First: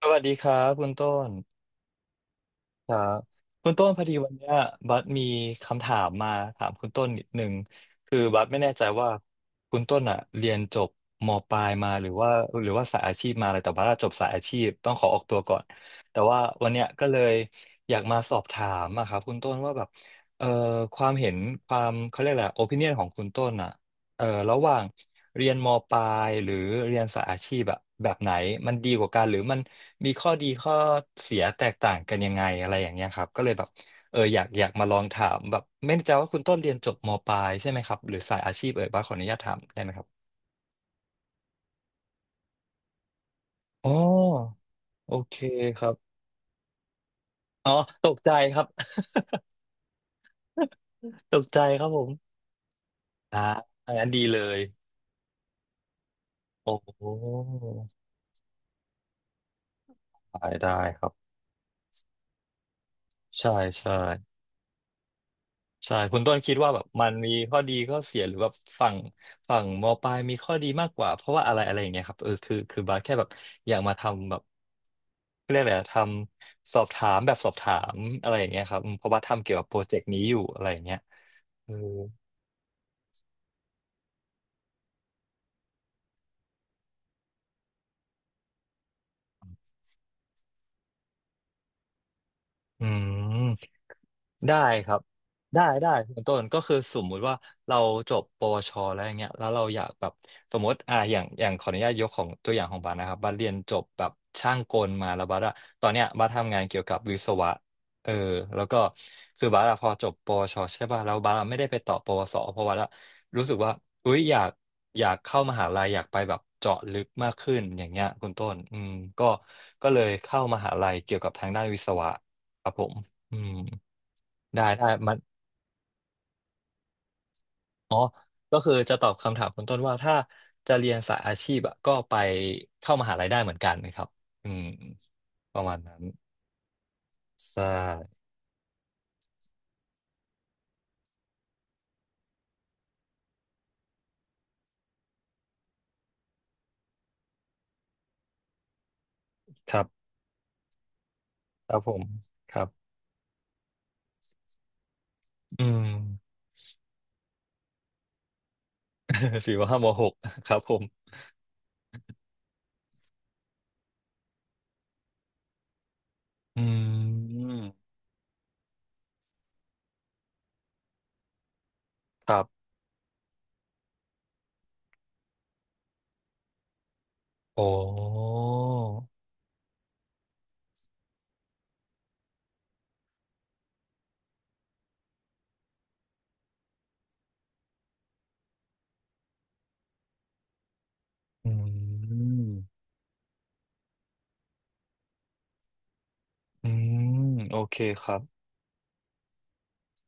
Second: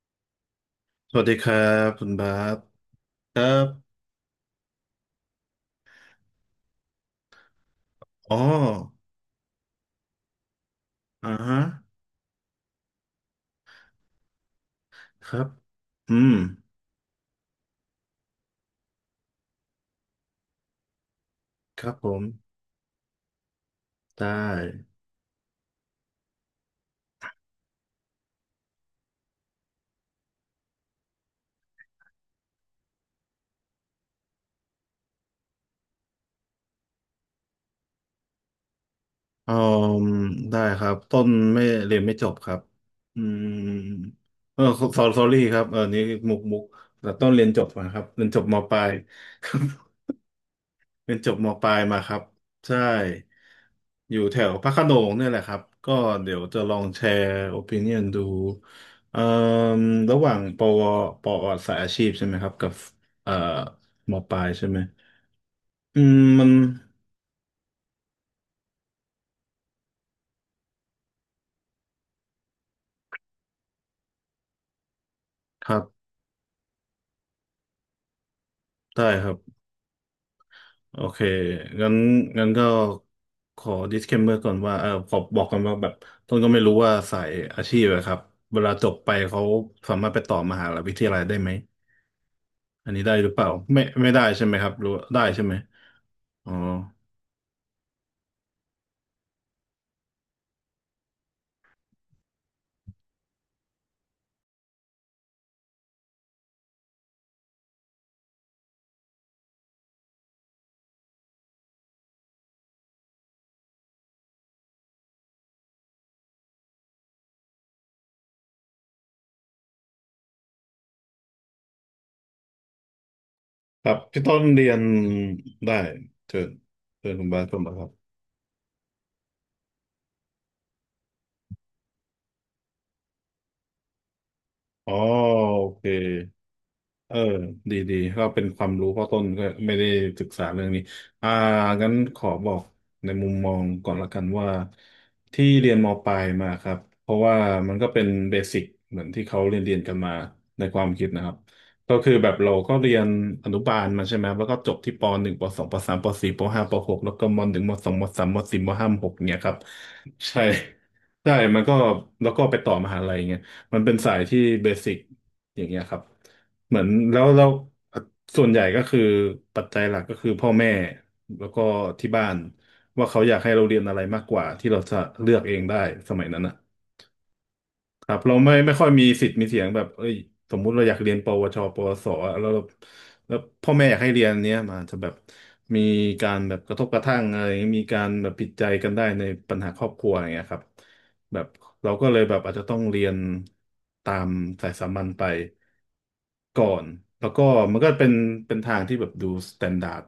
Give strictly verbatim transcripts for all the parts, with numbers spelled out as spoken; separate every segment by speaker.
Speaker 1: สวัสดีครับคุณ
Speaker 2: ส
Speaker 1: ต้
Speaker 2: วัส
Speaker 1: น
Speaker 2: ดีครับคุณบาส
Speaker 1: ครับ
Speaker 2: ครับ
Speaker 1: คุณต้นพอดีวันเนี้ยบัสมีคำถามมาถามคุณต้นนิดนึงคือ
Speaker 2: อ๋อ
Speaker 1: บัสไม่แน่ใจว่าคุณต้นอ่ะเรียนจบ
Speaker 2: อ่า
Speaker 1: มป
Speaker 2: ฮะ
Speaker 1: ลายมาหรือว่าหรือว่าสายอาชีพมาอะไรแต่บัสอะจบสายอาชีพต้องขอออก
Speaker 2: ค
Speaker 1: ตั
Speaker 2: รั
Speaker 1: ว
Speaker 2: บ
Speaker 1: ก่อน
Speaker 2: อื
Speaker 1: แต่
Speaker 2: ม
Speaker 1: ว่าวันเนี้ยก็เลยอยากมาสอบถามอะครับคุณต้นว่าแบบเอ่อความเห็นควา
Speaker 2: ครั
Speaker 1: ม
Speaker 2: บผ
Speaker 1: เขา
Speaker 2: ม
Speaker 1: เรียกอะไรโอปิเนียนของคุณต้นอ่ะ เอ
Speaker 2: ได้
Speaker 1: อระหว่างเรียนมปลายหรือเรียนสายอาชีพอะแบบไหนมันดีกว่ากันหรือมันมีข้อดีข้อเสียแตกต่างกันยังไงอะไรอย่างเงี้ยครับก็เลยแบบเอออยากอยากมาลองถามแบบไม่แน่ใจว่าคุณต้นเรียนจบมปลายใช่ไหมครับหรือสายอาชีพเอ่ยบ้างขออนุญาต
Speaker 2: อื
Speaker 1: ถามได้ไหม
Speaker 2: ม
Speaker 1: ครับ
Speaker 2: ได้ครับต้นไม่เรียนไม่จบครับอืม
Speaker 1: อ๋อ
Speaker 2: เออ
Speaker 1: โอ
Speaker 2: สอ
Speaker 1: เค
Speaker 2: รี่ครับเออ
Speaker 1: ครับ
Speaker 2: นี่มุกมุกแต่ต้นเรียนจบ
Speaker 1: อ๋อ
Speaker 2: นะครับ
Speaker 1: ตก
Speaker 2: เรียน
Speaker 1: ใจ
Speaker 2: จบม
Speaker 1: ครับ
Speaker 2: ปลาย เรียน จ
Speaker 1: ต
Speaker 2: บ
Speaker 1: ก
Speaker 2: ม
Speaker 1: ใจ
Speaker 2: ปลาย
Speaker 1: ครับ
Speaker 2: มา
Speaker 1: ผ
Speaker 2: ครับ
Speaker 1: ม
Speaker 2: ใช่
Speaker 1: อันนั้น
Speaker 2: อยู่
Speaker 1: ดี
Speaker 2: แถ
Speaker 1: เล
Speaker 2: ว
Speaker 1: ย
Speaker 2: พระโขนงเนี่ยแหละครับก็เดี๋ยวจะ
Speaker 1: โอ
Speaker 2: ลองแช
Speaker 1: ้
Speaker 2: ร์โอปิเนียนดูเอ่อระหว่าง
Speaker 1: ได้
Speaker 2: ป
Speaker 1: ได้
Speaker 2: ว
Speaker 1: ครับ
Speaker 2: ปอสายอาชีพใช่ไหมครับกับเอ่อ
Speaker 1: ใช่ใช่
Speaker 2: มปลายใช่ไหม
Speaker 1: ใช่
Speaker 2: อืม
Speaker 1: คุณต้น
Speaker 2: มัน
Speaker 1: คิดว่าแบบมันมีข้อดีข้อเสียหรือแบบฝั่งฝั่งมปลายมีข้อดีมากกว่าเพราะว่าอะไรอะไรอย่างเงี้ยครับเออคือคือบาสแค่แบบอยากมาทำแบบเรียก
Speaker 2: ค
Speaker 1: อะไร
Speaker 2: รั
Speaker 1: อะท
Speaker 2: บ
Speaker 1: ำสอบถามแบบสอบถามอะไรอย่างเงี้ยครับอืมเพ
Speaker 2: ได้
Speaker 1: ราะว่า
Speaker 2: ครับ
Speaker 1: ทำเกี่ยวกับโปรเจกต์นี้อยู่อะไรอย่างเงี้
Speaker 2: โอ
Speaker 1: ย
Speaker 2: เค
Speaker 1: เออ
Speaker 2: งั้นงั้นก็ขอ disclaimer ก่อนว่าเออขอบอกกันว่าแบบต้นก็ไม่รู้ว่าสายอาชีพอะครับเวลาจบไปเขาสามารถไปต่อมหาวิทยาลัยได้ไหม
Speaker 1: อื
Speaker 2: อันนี้ได้ห
Speaker 1: ม
Speaker 2: รือเปล่าไม่ไม่ได้ใช่ไหม
Speaker 1: ได้
Speaker 2: ครับห
Speaker 1: ค
Speaker 2: รือ
Speaker 1: รับ
Speaker 2: ว่าได้ใช่ไหม
Speaker 1: ได้ได้คุณต้น
Speaker 2: อ๋อ
Speaker 1: ก็คือสมมุติว่าเราจบปวชแล้วอย่างเงี้ยแล้วเราอยากแบบสมมติอ่าอย่างอย่างขออนุญาตยกของตัวอย่างของบาสนะครับบาสเรียนจบแบบช่างกลมาแล้วบาสอะตอนเนี้ยบาสทำงานเกี่ยวกับวิศวะเออแล้วก็คือบาสอะพอจบปวชใช่ป่ะแล้วบาสอะไม่ได้ไปต่อปวสเพราะบาสอะรู้สึกว่าอุ้ยอยากอยากเข้ามหาลัยอยากไปแบบเจาะลึกมากขึ้นอย่างเงี้ยคุณต้นอืมก็ก็เลยเข้ามหาลัยเกี่ยวกับทางด้านวิศวะครับผมอืม
Speaker 2: ครับพี่ต้น
Speaker 1: ได้
Speaker 2: เรียน
Speaker 1: ได้มัน
Speaker 2: ได้เชิญเชิญคุณบาสเข้ามาครับ
Speaker 1: อ๋อก็คือจะตอบคำถามคุณต้นว่าถ้าจะเรียนสายอาชีพอะก็ไปเข้ามหาลัยได้เหมือนกันนะครับอืม
Speaker 2: อ๋อ
Speaker 1: ป
Speaker 2: โอ
Speaker 1: ระมาณ
Speaker 2: เค
Speaker 1: นั้น
Speaker 2: เออ
Speaker 1: ใช่
Speaker 2: ดีดีก็เป็นความรู้เพราะต้นก็ไม่ได้ศึกษาเรื่องนี้อ่างั้นขอบอกในมุมมองก่อนละกันว่าที่เรียนมปลายมาครับเพราะว่ามันก็เป็นเบสิกเหมือนที่เขาเรียนเรี
Speaker 1: ค
Speaker 2: ยน
Speaker 1: รับ
Speaker 2: กันมาในความคิดนะครับ
Speaker 1: ครับผ
Speaker 2: ก็
Speaker 1: ม
Speaker 2: คือแบบเรา
Speaker 1: ครั
Speaker 2: ก็
Speaker 1: บ
Speaker 2: เรียนอนุบาลมาใช่ไหมแล้วก็จบที่ปหนึ่งปส
Speaker 1: อื
Speaker 2: องป
Speaker 1: ม
Speaker 2: สามปสี่ปห้าปหกแล้วก็มหนึ่งมสองมสามมสี่มห้ามหกเนี่ย ครั
Speaker 1: สี่
Speaker 2: บ
Speaker 1: ว่าห้ามหก
Speaker 2: ใช่
Speaker 1: ครับผม
Speaker 2: ใช่มันก็แล้วก็ไปต่อมหาลัยเงี้ยมันเป็นสายที่เบสิกอย่างเงี้ยครับ
Speaker 1: อื
Speaker 2: เหมือนแล้วแล้ว
Speaker 1: ม
Speaker 2: ส่วนใหญ่ก็คือปัจจัยหลักก็คือพ่อแม่แล้วก็ที่บ้า
Speaker 1: ค
Speaker 2: น
Speaker 1: รับ
Speaker 2: ว่าเขาอยากให้เราเรียนอะไรมากกว่าที่เราจะเลือกเองได้สมัยนั้นนะ
Speaker 1: โอ้
Speaker 2: ครับเราไม่ไม่ค่อยมีสิทธิ์มีเสียงแบบเอ้ยสมมุติเราอยากเรียนปวชปวสอะแล้วเราแล้วพ่อแม่อยากให้เรียนเนี้ยมันจะแบบมีการแบบกระทบกระทั่งอะไรมีการแบบผิดใจกันได้ในปัญหาครอบครัวอย่างเงี้ยครับแบบ
Speaker 1: อื
Speaker 2: เราก็เลยแบบ
Speaker 1: ม
Speaker 2: อาจจะต้องเรียนตามสายสามัญไป ก่อ
Speaker 1: อื
Speaker 2: น
Speaker 1: ม
Speaker 2: แล้วก็
Speaker 1: โอ
Speaker 2: มั
Speaker 1: เค
Speaker 2: นก็
Speaker 1: ค
Speaker 2: เป็น
Speaker 1: รับ
Speaker 2: เป็นทางที่แบบดูสแตนดาร์ด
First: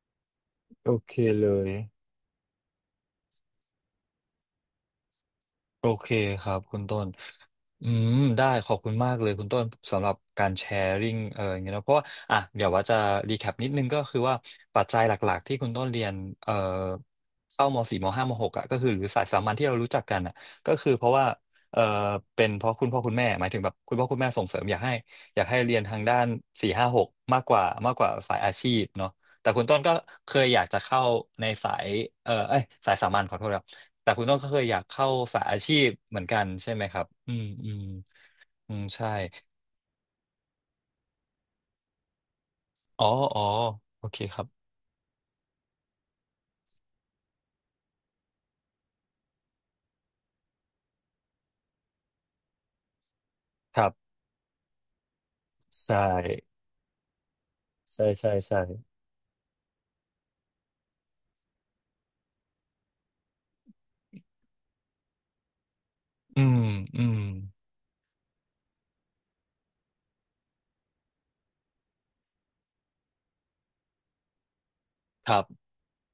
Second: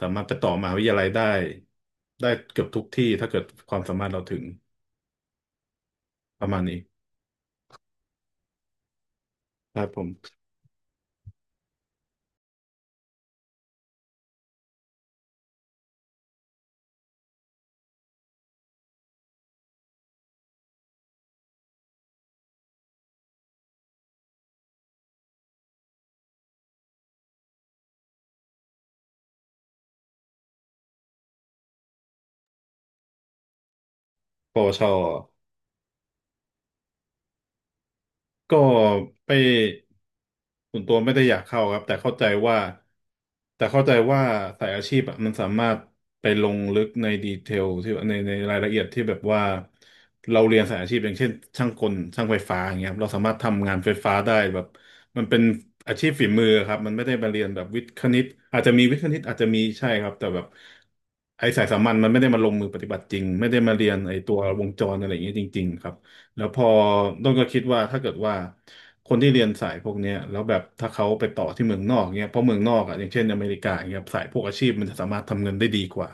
Speaker 2: สามารถไปต่อมหาวิท
Speaker 1: โอ
Speaker 2: ยาลัย
Speaker 1: เค
Speaker 2: ได้
Speaker 1: เลย
Speaker 2: ได้เกือบทุกที่ถ้าเกิดความสามารถเราถึง
Speaker 1: โอเค
Speaker 2: ป
Speaker 1: ค
Speaker 2: ระ
Speaker 1: รั
Speaker 2: มา
Speaker 1: บ
Speaker 2: ณ
Speaker 1: คุ
Speaker 2: นี้
Speaker 1: ณต้นอืมได้ขอบคุณมากเลยคุณต้น
Speaker 2: ครับผ
Speaker 1: สำห
Speaker 2: ม
Speaker 1: รับการแชร์ริ่งเอออย่างเงี้ยเนอะเพราะว่าอ่ะเดี๋ยวว่าจะรีแคปนิดนึงก็คือว่าปัจจัยหลักๆที่คุณต้นเรียนเอ่อเข้ามสี่มห้ามหกอ่ะก็คือหรือสายสามัญที่เรารู้จักกันอ่ะก็คือเพราะว่าเออเป็นเพราะคุณพ่อคุณแม่หมายถึงแบบคุณพ่อคุณแม่ส่งเสริมอยากให้อยากให้เรียนทางด้านสี่ห้าหกมากกว่ามากกว่าสายอาชีพเนาะแต่คุณต้นก็เคยอยากจะเข้าในสายเออเอ้ยสายสามัญขอโทษครับ แต่คุณต้องเค
Speaker 2: ป
Speaker 1: ย
Speaker 2: ว
Speaker 1: อยา
Speaker 2: ช
Speaker 1: กเข้าสายอาชีพเหมือนกันใช่ไหมครับอืมอืม
Speaker 2: ก็
Speaker 1: อืมใช่
Speaker 2: ไปส่วนตัวไม่ได้อยากเข้าครับแต่เข้าใจว่า
Speaker 1: อ๋ออ๋อ
Speaker 2: แต่เข้าใจ
Speaker 1: โอเค
Speaker 2: ว่า
Speaker 1: ครับ
Speaker 2: สายอาชีพอะมันสามารถไปลงลึกในดีเทลที่ในในรายละเอียดที่แบบว่าเราเรียนสายอาชีพอย่างเช่นช่างกลช่างไฟฟ้าอย่างเงี้ยครับเราสามารถทำงาน
Speaker 1: ครั
Speaker 2: ไฟ
Speaker 1: บ
Speaker 2: ฟ้าได้แบบมันเป็น
Speaker 1: ใช
Speaker 2: อาชีพฝีมือ
Speaker 1: ่
Speaker 2: ครับมันไม่ได้มาเรียนแบบวิทย์ค
Speaker 1: ใช่
Speaker 2: ณิต
Speaker 1: ใช่
Speaker 2: อา
Speaker 1: ใช่
Speaker 2: จจะมีวิทย์คณิตอาจจะมีใช่ครับแต่แบบไอ้สายสามัญมันไม่ได้มาลงมือปฏิบัติจริงไม่ได้มาเรียนไอ้ตัววงจรอะไรอย่างเงี้ยจริงๆครับ
Speaker 1: อื
Speaker 2: แล้วพ
Speaker 1: ม
Speaker 2: อ
Speaker 1: อืม
Speaker 2: ต้นก็คิดว่าถ้าเกิดว่าคนที่เรียนสายพวกเนี้ยแล้วแบบถ้าเขาไปต่อที่เมืองนอกเนี้ยเพราะเมืองนอกอ่ะอย่างเช่นอเมริกาเงี้ยสายพวกอาชีพมันจะสามารถ
Speaker 1: ครั
Speaker 2: ทำ
Speaker 1: บ
Speaker 2: เงินได้ดีกว่า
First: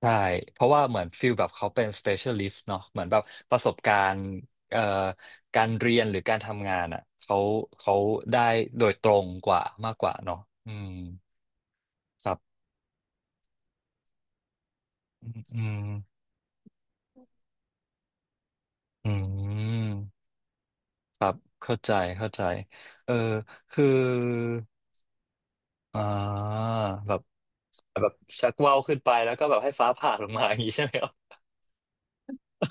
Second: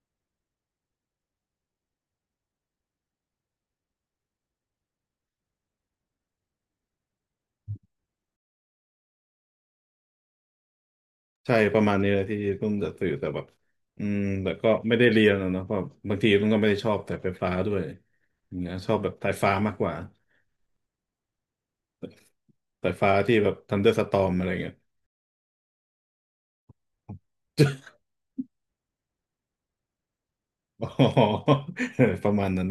Speaker 1: ใช่เพราะว่าเหมือนฟิลแบบเขาเป็น specialist เนาะเหมือนแบบประสบการณ์เอ่อการเรียนหรือการทำงานอ่ะเขาเขาได้โดยตรงกว่ามากกว่าเนาะอืม
Speaker 2: ใช่ประมาณนี้เลย
Speaker 1: ครั
Speaker 2: ที่
Speaker 1: บ
Speaker 2: ต้นจะสื่อแต่แบบอืมแต่ก็ไม่ได้เรี
Speaker 1: อื
Speaker 2: ยน
Speaker 1: ม
Speaker 2: อะ
Speaker 1: อื
Speaker 2: เนาะเพราะ
Speaker 1: ม
Speaker 2: บางทีต้นก็ไม่ได้ชอบแต่ไฟฟ้าด้วยอย่างเงี้ยชอบแบ
Speaker 1: อื
Speaker 2: บสายฟ้ามากกว่า
Speaker 1: มครับเข้าใจเข้าใจ
Speaker 2: สาย
Speaker 1: เอ
Speaker 2: ฟ้า
Speaker 1: อ
Speaker 2: ที่แบบทัน
Speaker 1: คือ
Speaker 2: เดอร์สตอมอะไรเงี้ย
Speaker 1: อ่าแบบแบบชักว่าวขึ้นไปแล้วก็แบบให้ฟ้าผ่าลงมา อย่างนี้ ใช่
Speaker 2: อ๋อ
Speaker 1: ไหม
Speaker 2: ประมาณนั้น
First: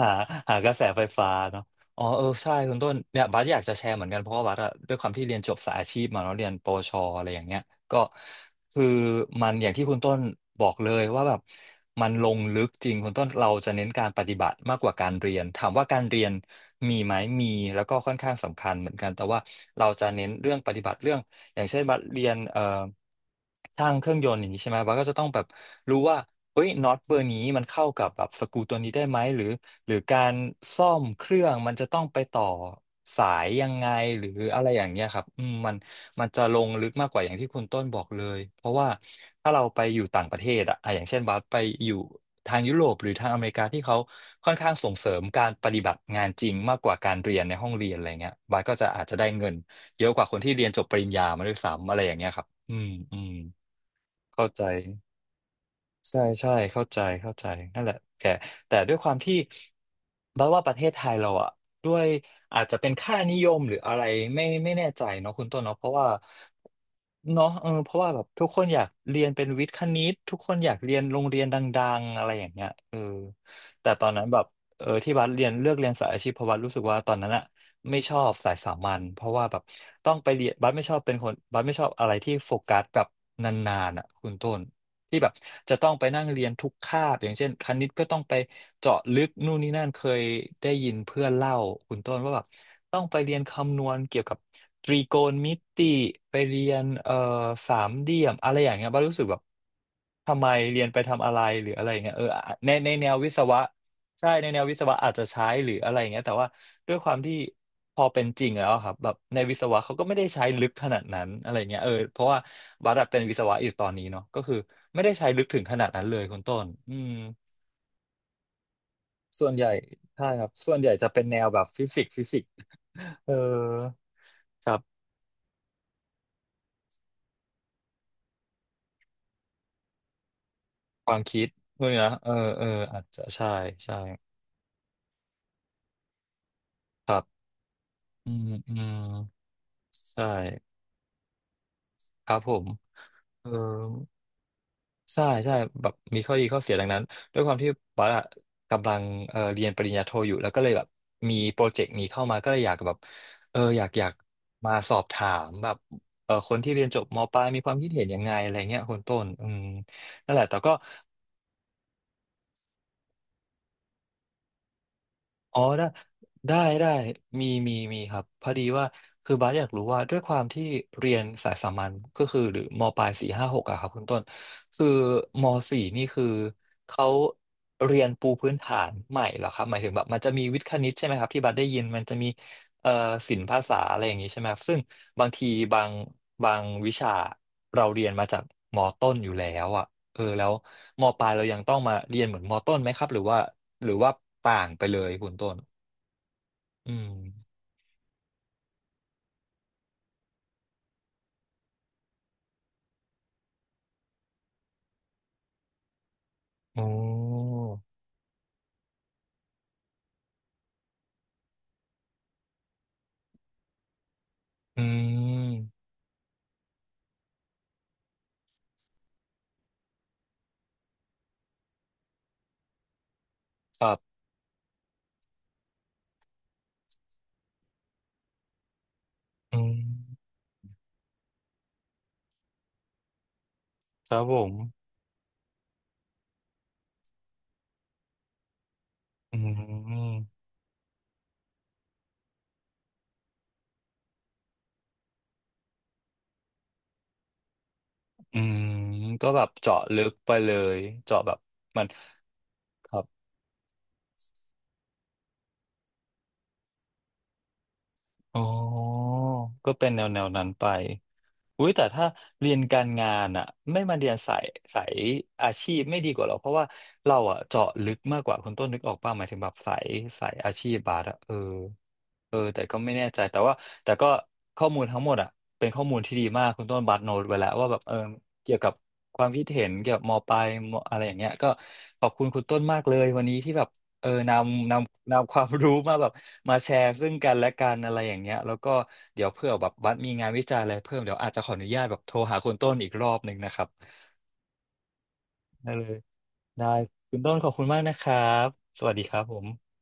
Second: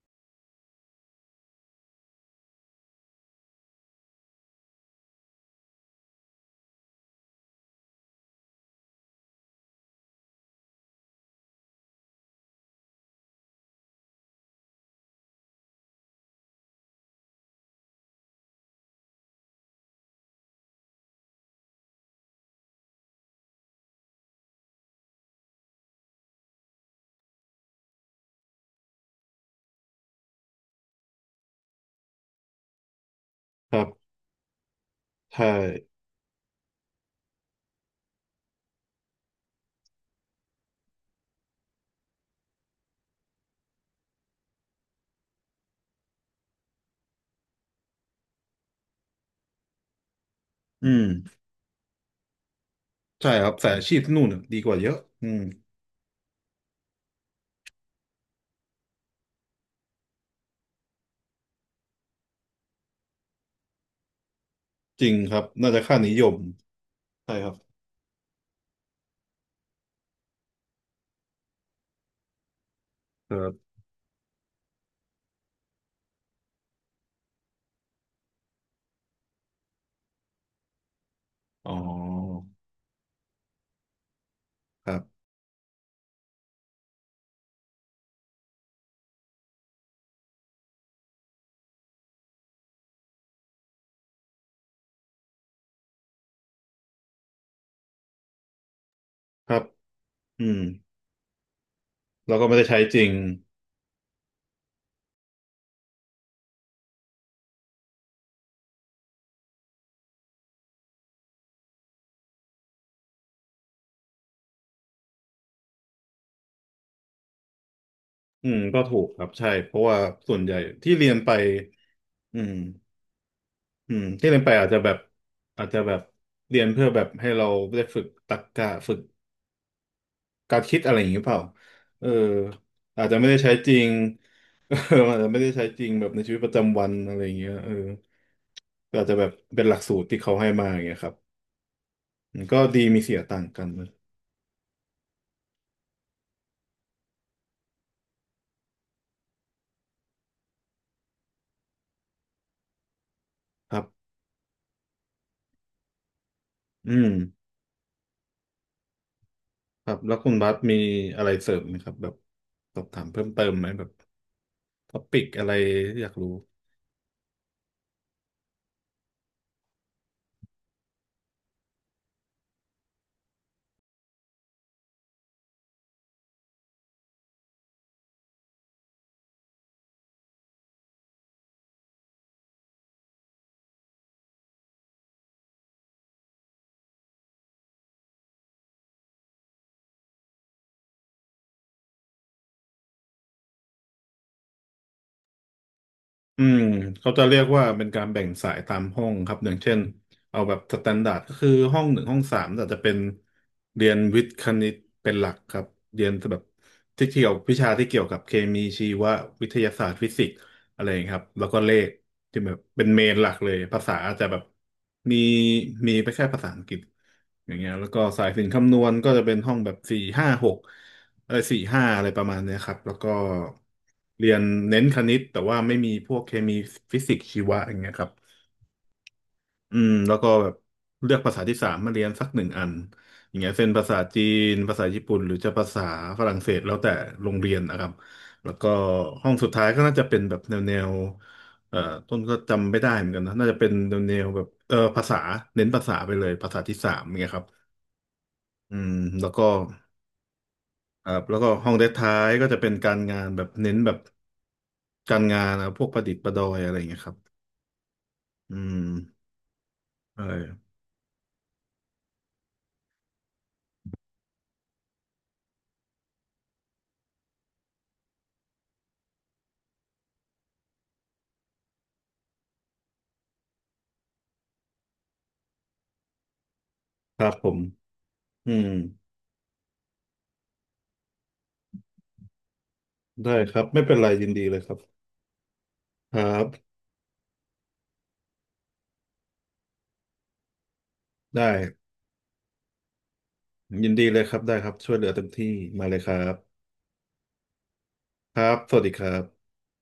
Speaker 1: หาหากระแสไฟฟ้าเนาะอ๋อเออใช่คุณต้นเนี่ยบัสอยากจะแชร์เหมือนกันเพราะว่าบัสอะด้วยความที่เรียนจบสายอาชีพมาเนาะเรียนปวชอะไรอย่างเงี้ยก็คือมันอย่างที่คุณต้นบอกเลยว่าแบบมันลงลึกจริงคุณต้นเราจะเน้นการปฏิบัติมากกว่าการเรียนถามว่าการเรียนมีไหมมีแล้วก็ค่อนข้างสำคัญเหมือนกันแต่ว่าเราจะเน้นเรื่องปฏิบัติเรื่องอย่างเช่นบัสเรียนเอ่อช่างเครื่องยนต์อย่างนี้ใช่ไหมบัสก็จะต้องแบบรู้ว่าเอ้ยน็อตเบอร์นี้มันเข้ากับแบบสกรูตัวนี้ได้ไหมหรือ หรือการซ่อมเครื่องมันจะต้องไปต่อสายยั
Speaker 2: ค
Speaker 1: ง
Speaker 2: รั
Speaker 1: ไง
Speaker 2: บ
Speaker 1: หรืออะไรอย่างเงี้ยครับอื
Speaker 2: ใช่
Speaker 1: มมันมันจะลงลึกมากกว่าอย่างที่คุณต้นบอกเลยเพราะว่าถ้าเราไปอยู่ต่างประเทศอะอ่ะอย่างเช่นบัสไปอยู่ทางยุโรปหรือทางอเมริกาที่เขาค่อนข้างส่งเสริมการปฏิบัติงานจริงมากกว่าการเรียนในห้องเรียนอะไรเงี้ยบัสก็จะอาจจะได้เงินเยอะกว่าคนที่เรียนจ
Speaker 2: อื
Speaker 1: บปริ
Speaker 2: ม
Speaker 1: ญญามาด้วยซ้ำอะไรอย่างเงี้ยครับอืมอื
Speaker 2: ใช่
Speaker 1: ม
Speaker 2: ครับสายอาชีพที่นู่นน่ะ
Speaker 1: เข้า
Speaker 2: ดี
Speaker 1: ใจ
Speaker 2: กว่าเยอะอืม
Speaker 1: ใช่ใช่เข้าใจเข้าใจนั่นแหละแต่แต่ด้วยความที่บัดว่าประเทศไทยเราอะด้วยอาจจะเป็นค่านิยมหรืออะไรไม่ไม่แน่
Speaker 2: จ
Speaker 1: ใจ
Speaker 2: ริง
Speaker 1: เนาะ
Speaker 2: ครั
Speaker 1: คุ
Speaker 2: บ
Speaker 1: ณต้น
Speaker 2: น่า
Speaker 1: เนาะ
Speaker 2: จะ
Speaker 1: เพราะ
Speaker 2: ค่า
Speaker 1: ว่า
Speaker 2: นิยม ใช่ค
Speaker 1: เนาะ
Speaker 2: รับ
Speaker 1: เออเพราะว่าแบบทุกคนอยากเรียนเป็นวิทย์คณิตทุกคนอยากเรียนโรงเรียนดังๆอะไรอย่างเงี้ยเออ
Speaker 2: ครับ
Speaker 1: แต่ตอนนั้นแบบเออที่บัดเรียนเลือกเรียนสายอาชีพเพราะบัดรู้สึกว่าตอนนั้นอะไม่ชอบสายสามัญเพราะว่าแบบต้องไปเรียนบัดไม่ชอบเป็นคนบัด
Speaker 2: อ๋อ
Speaker 1: ไม่ชอบอะไรที่โฟกัสแบบนานๆอะคุณต้น
Speaker 2: ครั
Speaker 1: ที่
Speaker 2: บ
Speaker 1: แบบจะต้องไปนั่งเรียนทุกคาบอย่างเช่นคณิตก็ต้องไปเจาะลึกนู่นนี่นั่นเคยได้ยินเพื่อนเล่าคุณต้นว่าแบบต้องไปเรียนคำนวณเกี่ยวกับตรีโกณมิติไปเรียนเอ่อสามเหลี่ยมอะไรอย่างเงี้ยบ้างรู้สึกแบบ
Speaker 2: ครับ
Speaker 1: ทำ
Speaker 2: อื
Speaker 1: ไม
Speaker 2: ม
Speaker 1: เรียนไปทำอะไรหรืออะไรอย่างเงี้ยเออ
Speaker 2: แล้วก็ไม่ได้
Speaker 1: ใน
Speaker 2: ใช้
Speaker 1: ใน
Speaker 2: จริ
Speaker 1: แน
Speaker 2: ง
Speaker 1: ววิศวะ ใช่ในแนววิศวะอาจจะใช้หรืออะไรอย่างเงี้ยแต่ว่าด้วยความที่พอเป็นจริงแล้วอะครับแบบในวิศวะเขาก็ไม่ได้ใช้ลึกขนาดนั้นอะไรเงี้ยเออเพราะว่าบัตรเป็นวิศวะอยู่ตอนนี้เนาะก็คือไม่ได้ใช้ลึกถึงขนาดนั้นเลยคุณต้นอืม
Speaker 2: อืมก็ถูกครับ
Speaker 1: ส่
Speaker 2: ใช่
Speaker 1: วนใหญ่
Speaker 2: เพราะว่า
Speaker 1: ใช่
Speaker 2: ส่ว
Speaker 1: ค
Speaker 2: น
Speaker 1: รั
Speaker 2: ให
Speaker 1: บ
Speaker 2: ญ่
Speaker 1: ส่วนให
Speaker 2: ที่
Speaker 1: ญ่
Speaker 2: เรี
Speaker 1: จะ
Speaker 2: ยน
Speaker 1: เป็น
Speaker 2: ไป
Speaker 1: แนวแบบฟิสิกส์ฟิสิ
Speaker 2: อื
Speaker 1: กส์
Speaker 2: ม
Speaker 1: เออ
Speaker 2: อืมที่เรียนไปอา
Speaker 1: ค
Speaker 2: จ
Speaker 1: รั
Speaker 2: จะแบบ
Speaker 1: บ
Speaker 2: อาจจะแบบเรียนเพื่อแบบให้เราได้ฝึกตรรกะฝึกการคิดอะไรอย่า
Speaker 1: ค
Speaker 2: ง
Speaker 1: วา
Speaker 2: นี้
Speaker 1: ม
Speaker 2: เปล่า
Speaker 1: คิดพวกนี้
Speaker 2: เออ
Speaker 1: นะเออเอออา
Speaker 2: อา
Speaker 1: จ
Speaker 2: จจะ
Speaker 1: จะ
Speaker 2: ไม่ได้
Speaker 1: ใช่
Speaker 2: ใช้จริง
Speaker 1: ใช่
Speaker 2: เอออาจจะไม่ได้ใช้จริงแบบในชีวิตประจำวัน
Speaker 1: ค
Speaker 2: อะ
Speaker 1: รั
Speaker 2: ไรอย่าง
Speaker 1: บ
Speaker 2: เงี้ยเออ
Speaker 1: อืมอืม
Speaker 2: ก็อาจจะแบบเป็นหลักสูตรที่
Speaker 1: ใช่
Speaker 2: เขาให้มาอย่างเงี้ยครับ
Speaker 1: ค
Speaker 2: อื
Speaker 1: รับ
Speaker 2: ม
Speaker 1: ผ
Speaker 2: ก็
Speaker 1: ม
Speaker 2: ดีมีเสียต่าง
Speaker 1: เออ
Speaker 2: กันนะ
Speaker 1: ใช่ใช่แบบมีข้อดีข้อเสียดังนั้นด้วยความที่ปัสอะกำลังเอ่อเรียนปริญญาโทอยู่แล้วก็เลยแบบมีโปรเจกต์นี้เข้ามาก็เลยอยากแบบเออ
Speaker 2: ครั
Speaker 1: อยากอยา
Speaker 2: บ
Speaker 1: กมาสอบถามแบบเออคนที่เรียน
Speaker 2: อื
Speaker 1: จบ
Speaker 2: ม
Speaker 1: มปลายมีความคิดเห็นยังไงอะไรเงี้ยคนต้นอืม
Speaker 2: ครับแล้วคุ
Speaker 1: นั่
Speaker 2: ณ
Speaker 1: นแหละ
Speaker 2: บัส
Speaker 1: แต่ก็
Speaker 2: มีอะไรเสริมไหมครับแบบสอบถามเพิ่มเติมไหมแบบท็อปิกอะไร
Speaker 1: อ๋อได้
Speaker 2: ที่อยากรู้
Speaker 1: ได้ได้มีมีมีครับพอดีว่าคือบาสอยากรู้ว่าด้วยความที่เรียนสายสามัญก็คือหรือมปลายสี่ห้าหกอะครับคุณต้นคือมสี่นี่คือเขาเรียนปูพื้นฐานใหม่เหรอครับหมายถึงแบบมันจะมีวิทย์คณิตใช่ไหมครับที่บัสได้ยินมันจะมีเอ่อศิลปภาษาอะไรอย่างนี้ใช่ไหมครับซึ่งบางทีบางบางวิชาเราเรียนมาจากมต้นอยู่แล้วอะ เออแล้วมปลายเรายังต้องมาเรียนเหมือนมต้นไหมครับหรือว่าหรือว่าต่างไปเลยคุณต้น
Speaker 2: อืม
Speaker 1: อืม
Speaker 2: เขาจะเรียกว่าเป็นการแบ่งสายตามห้องครับอย่างเช่นเอาแบบสแตนดาร์ดก็คือห้องหนึ่งห้องสามแต่จะเป็นเรียนวิทย์คณิตเป็นหลักครับเรียนแบบ
Speaker 1: โอ้
Speaker 2: ที่เกี่ยววิชาที่เกี่ยวกับเคมีชีววิทยาศาสตร์ฟิสิกส์อะไรอย่างเงี้ยครับแล้วก็เลขที่แบบเป็นเมนหลักเลยภาษาอาจจะแบบ
Speaker 1: อื
Speaker 2: มี
Speaker 1: ม
Speaker 2: มีไปแค่ภาษาอังกฤษอย่างเงี้ยแล้วก็สายสิลคำนวณก็จะเป็นห้องแบบสี่ห้าหก เออสี่ห้าอะไรประมาณเนี้ยครับ แล้วก็
Speaker 1: ครับ
Speaker 2: เรียนเน้นคณิตแต่ว่าไม่มีพวกเคมีฟิสิกส์ชีวะอย่างเงี้ยครับ
Speaker 1: อื
Speaker 2: อื
Speaker 1: ม
Speaker 2: มแล้วก็แบบเลือกภาษาที่สามมาเรียนสักหนึ่งอันอย่างเงี้ยเช่นภาษา
Speaker 1: ครั
Speaker 2: จี
Speaker 1: บผ
Speaker 2: น
Speaker 1: ม
Speaker 2: ภาษาญี่ปุ่นหรือจะภาษาฝรั่งเศสแล้วแต่โรงเรียนนะครับ แล้วก็ห้อง
Speaker 1: อื
Speaker 2: สุดท้ายก็น่าจะ
Speaker 1: ม
Speaker 2: เป็นแบบแนวแนวเอ่อต้นก็จำไม่ได้เหมือนกันนะน่าจะเป็นแนวแนวแบบเออภาษาเน้นภาษาไปเลยภาษาที่สามอย่างเงี้ยครับ
Speaker 1: อืม
Speaker 2: อืมแล้
Speaker 1: ก็
Speaker 2: ว
Speaker 1: แบ
Speaker 2: ก็
Speaker 1: บเจาะลึกไปเลย
Speaker 2: ครั
Speaker 1: เจาะ
Speaker 2: บ
Speaker 1: แบ
Speaker 2: แล้
Speaker 1: บ
Speaker 2: วก็ห้องเด
Speaker 1: มัน
Speaker 2: ดท้ายก็จะเป็น
Speaker 1: ค
Speaker 2: การ
Speaker 1: รับ
Speaker 2: งานแบบเน้นแบบ การงานนะพวกประดิษฐ์ประดอยอะไรอย่างเงี้ยครับ
Speaker 1: อ๋อ
Speaker 2: อืม
Speaker 1: ก็เป็นแนวแน
Speaker 2: ใช่
Speaker 1: วนั้นไปอุ้ยแต่ถ้าเรียนการงานอะไม่มาเรียนสายสายอาชีพไม่ดีกว่าหรอเพราะว่าเราอะเจาะลึกมากกว่าคุณต้นนึกออกป่ะหมายถึงแบบสายสายอาชีพบาสอะเออ เออแต่ก็ไม่แน่ใจแต่ว่าแต่ก็ข้อมูลทั้งหมดอ่ะเป็นข้อมูลที่ดีมากคุณต้นบัตโน
Speaker 2: ค
Speaker 1: ด
Speaker 2: รับ
Speaker 1: ไว้
Speaker 2: ผ
Speaker 1: แล้ว
Speaker 2: ม
Speaker 1: ว่าแบบเออ
Speaker 2: อื
Speaker 1: เกี่ยว
Speaker 2: ม
Speaker 1: กับความคิดเห็นเกี่ยวกับมปลายมอะไรอย่างเงี้ยก็ขอบคุณคุณต้นมากเลยวัน
Speaker 2: ได้
Speaker 1: นี้
Speaker 2: ค
Speaker 1: ที่
Speaker 2: รั
Speaker 1: แบ
Speaker 2: บ
Speaker 1: บ
Speaker 2: ไม่เป็น
Speaker 1: เอ
Speaker 2: ไร
Speaker 1: อ
Speaker 2: ยิน
Speaker 1: น
Speaker 2: ดีเลยค
Speaker 1: ำน
Speaker 2: รับ
Speaker 1: ำนำความรู้มาแบบ
Speaker 2: ครับ
Speaker 1: มาแชร์ซึ่งกันและกันอะไรอย่างเงี้ยแล้วก็เดี๋ยวเพื่อแบบบัตมีงานวิจัยอะไรเพิ่มเดี๋ยวอาจจะข
Speaker 2: ได้
Speaker 1: ออนุญาตแบบโทรหาคุณต้นอีกรอบหนึ่งนะครับ
Speaker 2: ยินดีเลยครับได้ครับช่วยเหลือเต็มที่
Speaker 1: ได้
Speaker 2: มา
Speaker 1: เล
Speaker 2: เล
Speaker 1: ย
Speaker 2: ยครับ
Speaker 1: ได้คุณต้นขอบคุณมากนะครั
Speaker 2: ครั
Speaker 1: บ
Speaker 2: บสวั
Speaker 1: ส
Speaker 2: สดี
Speaker 1: วัส
Speaker 2: ค
Speaker 1: ดี
Speaker 2: รั
Speaker 1: ครับผ
Speaker 2: บ
Speaker 1: ม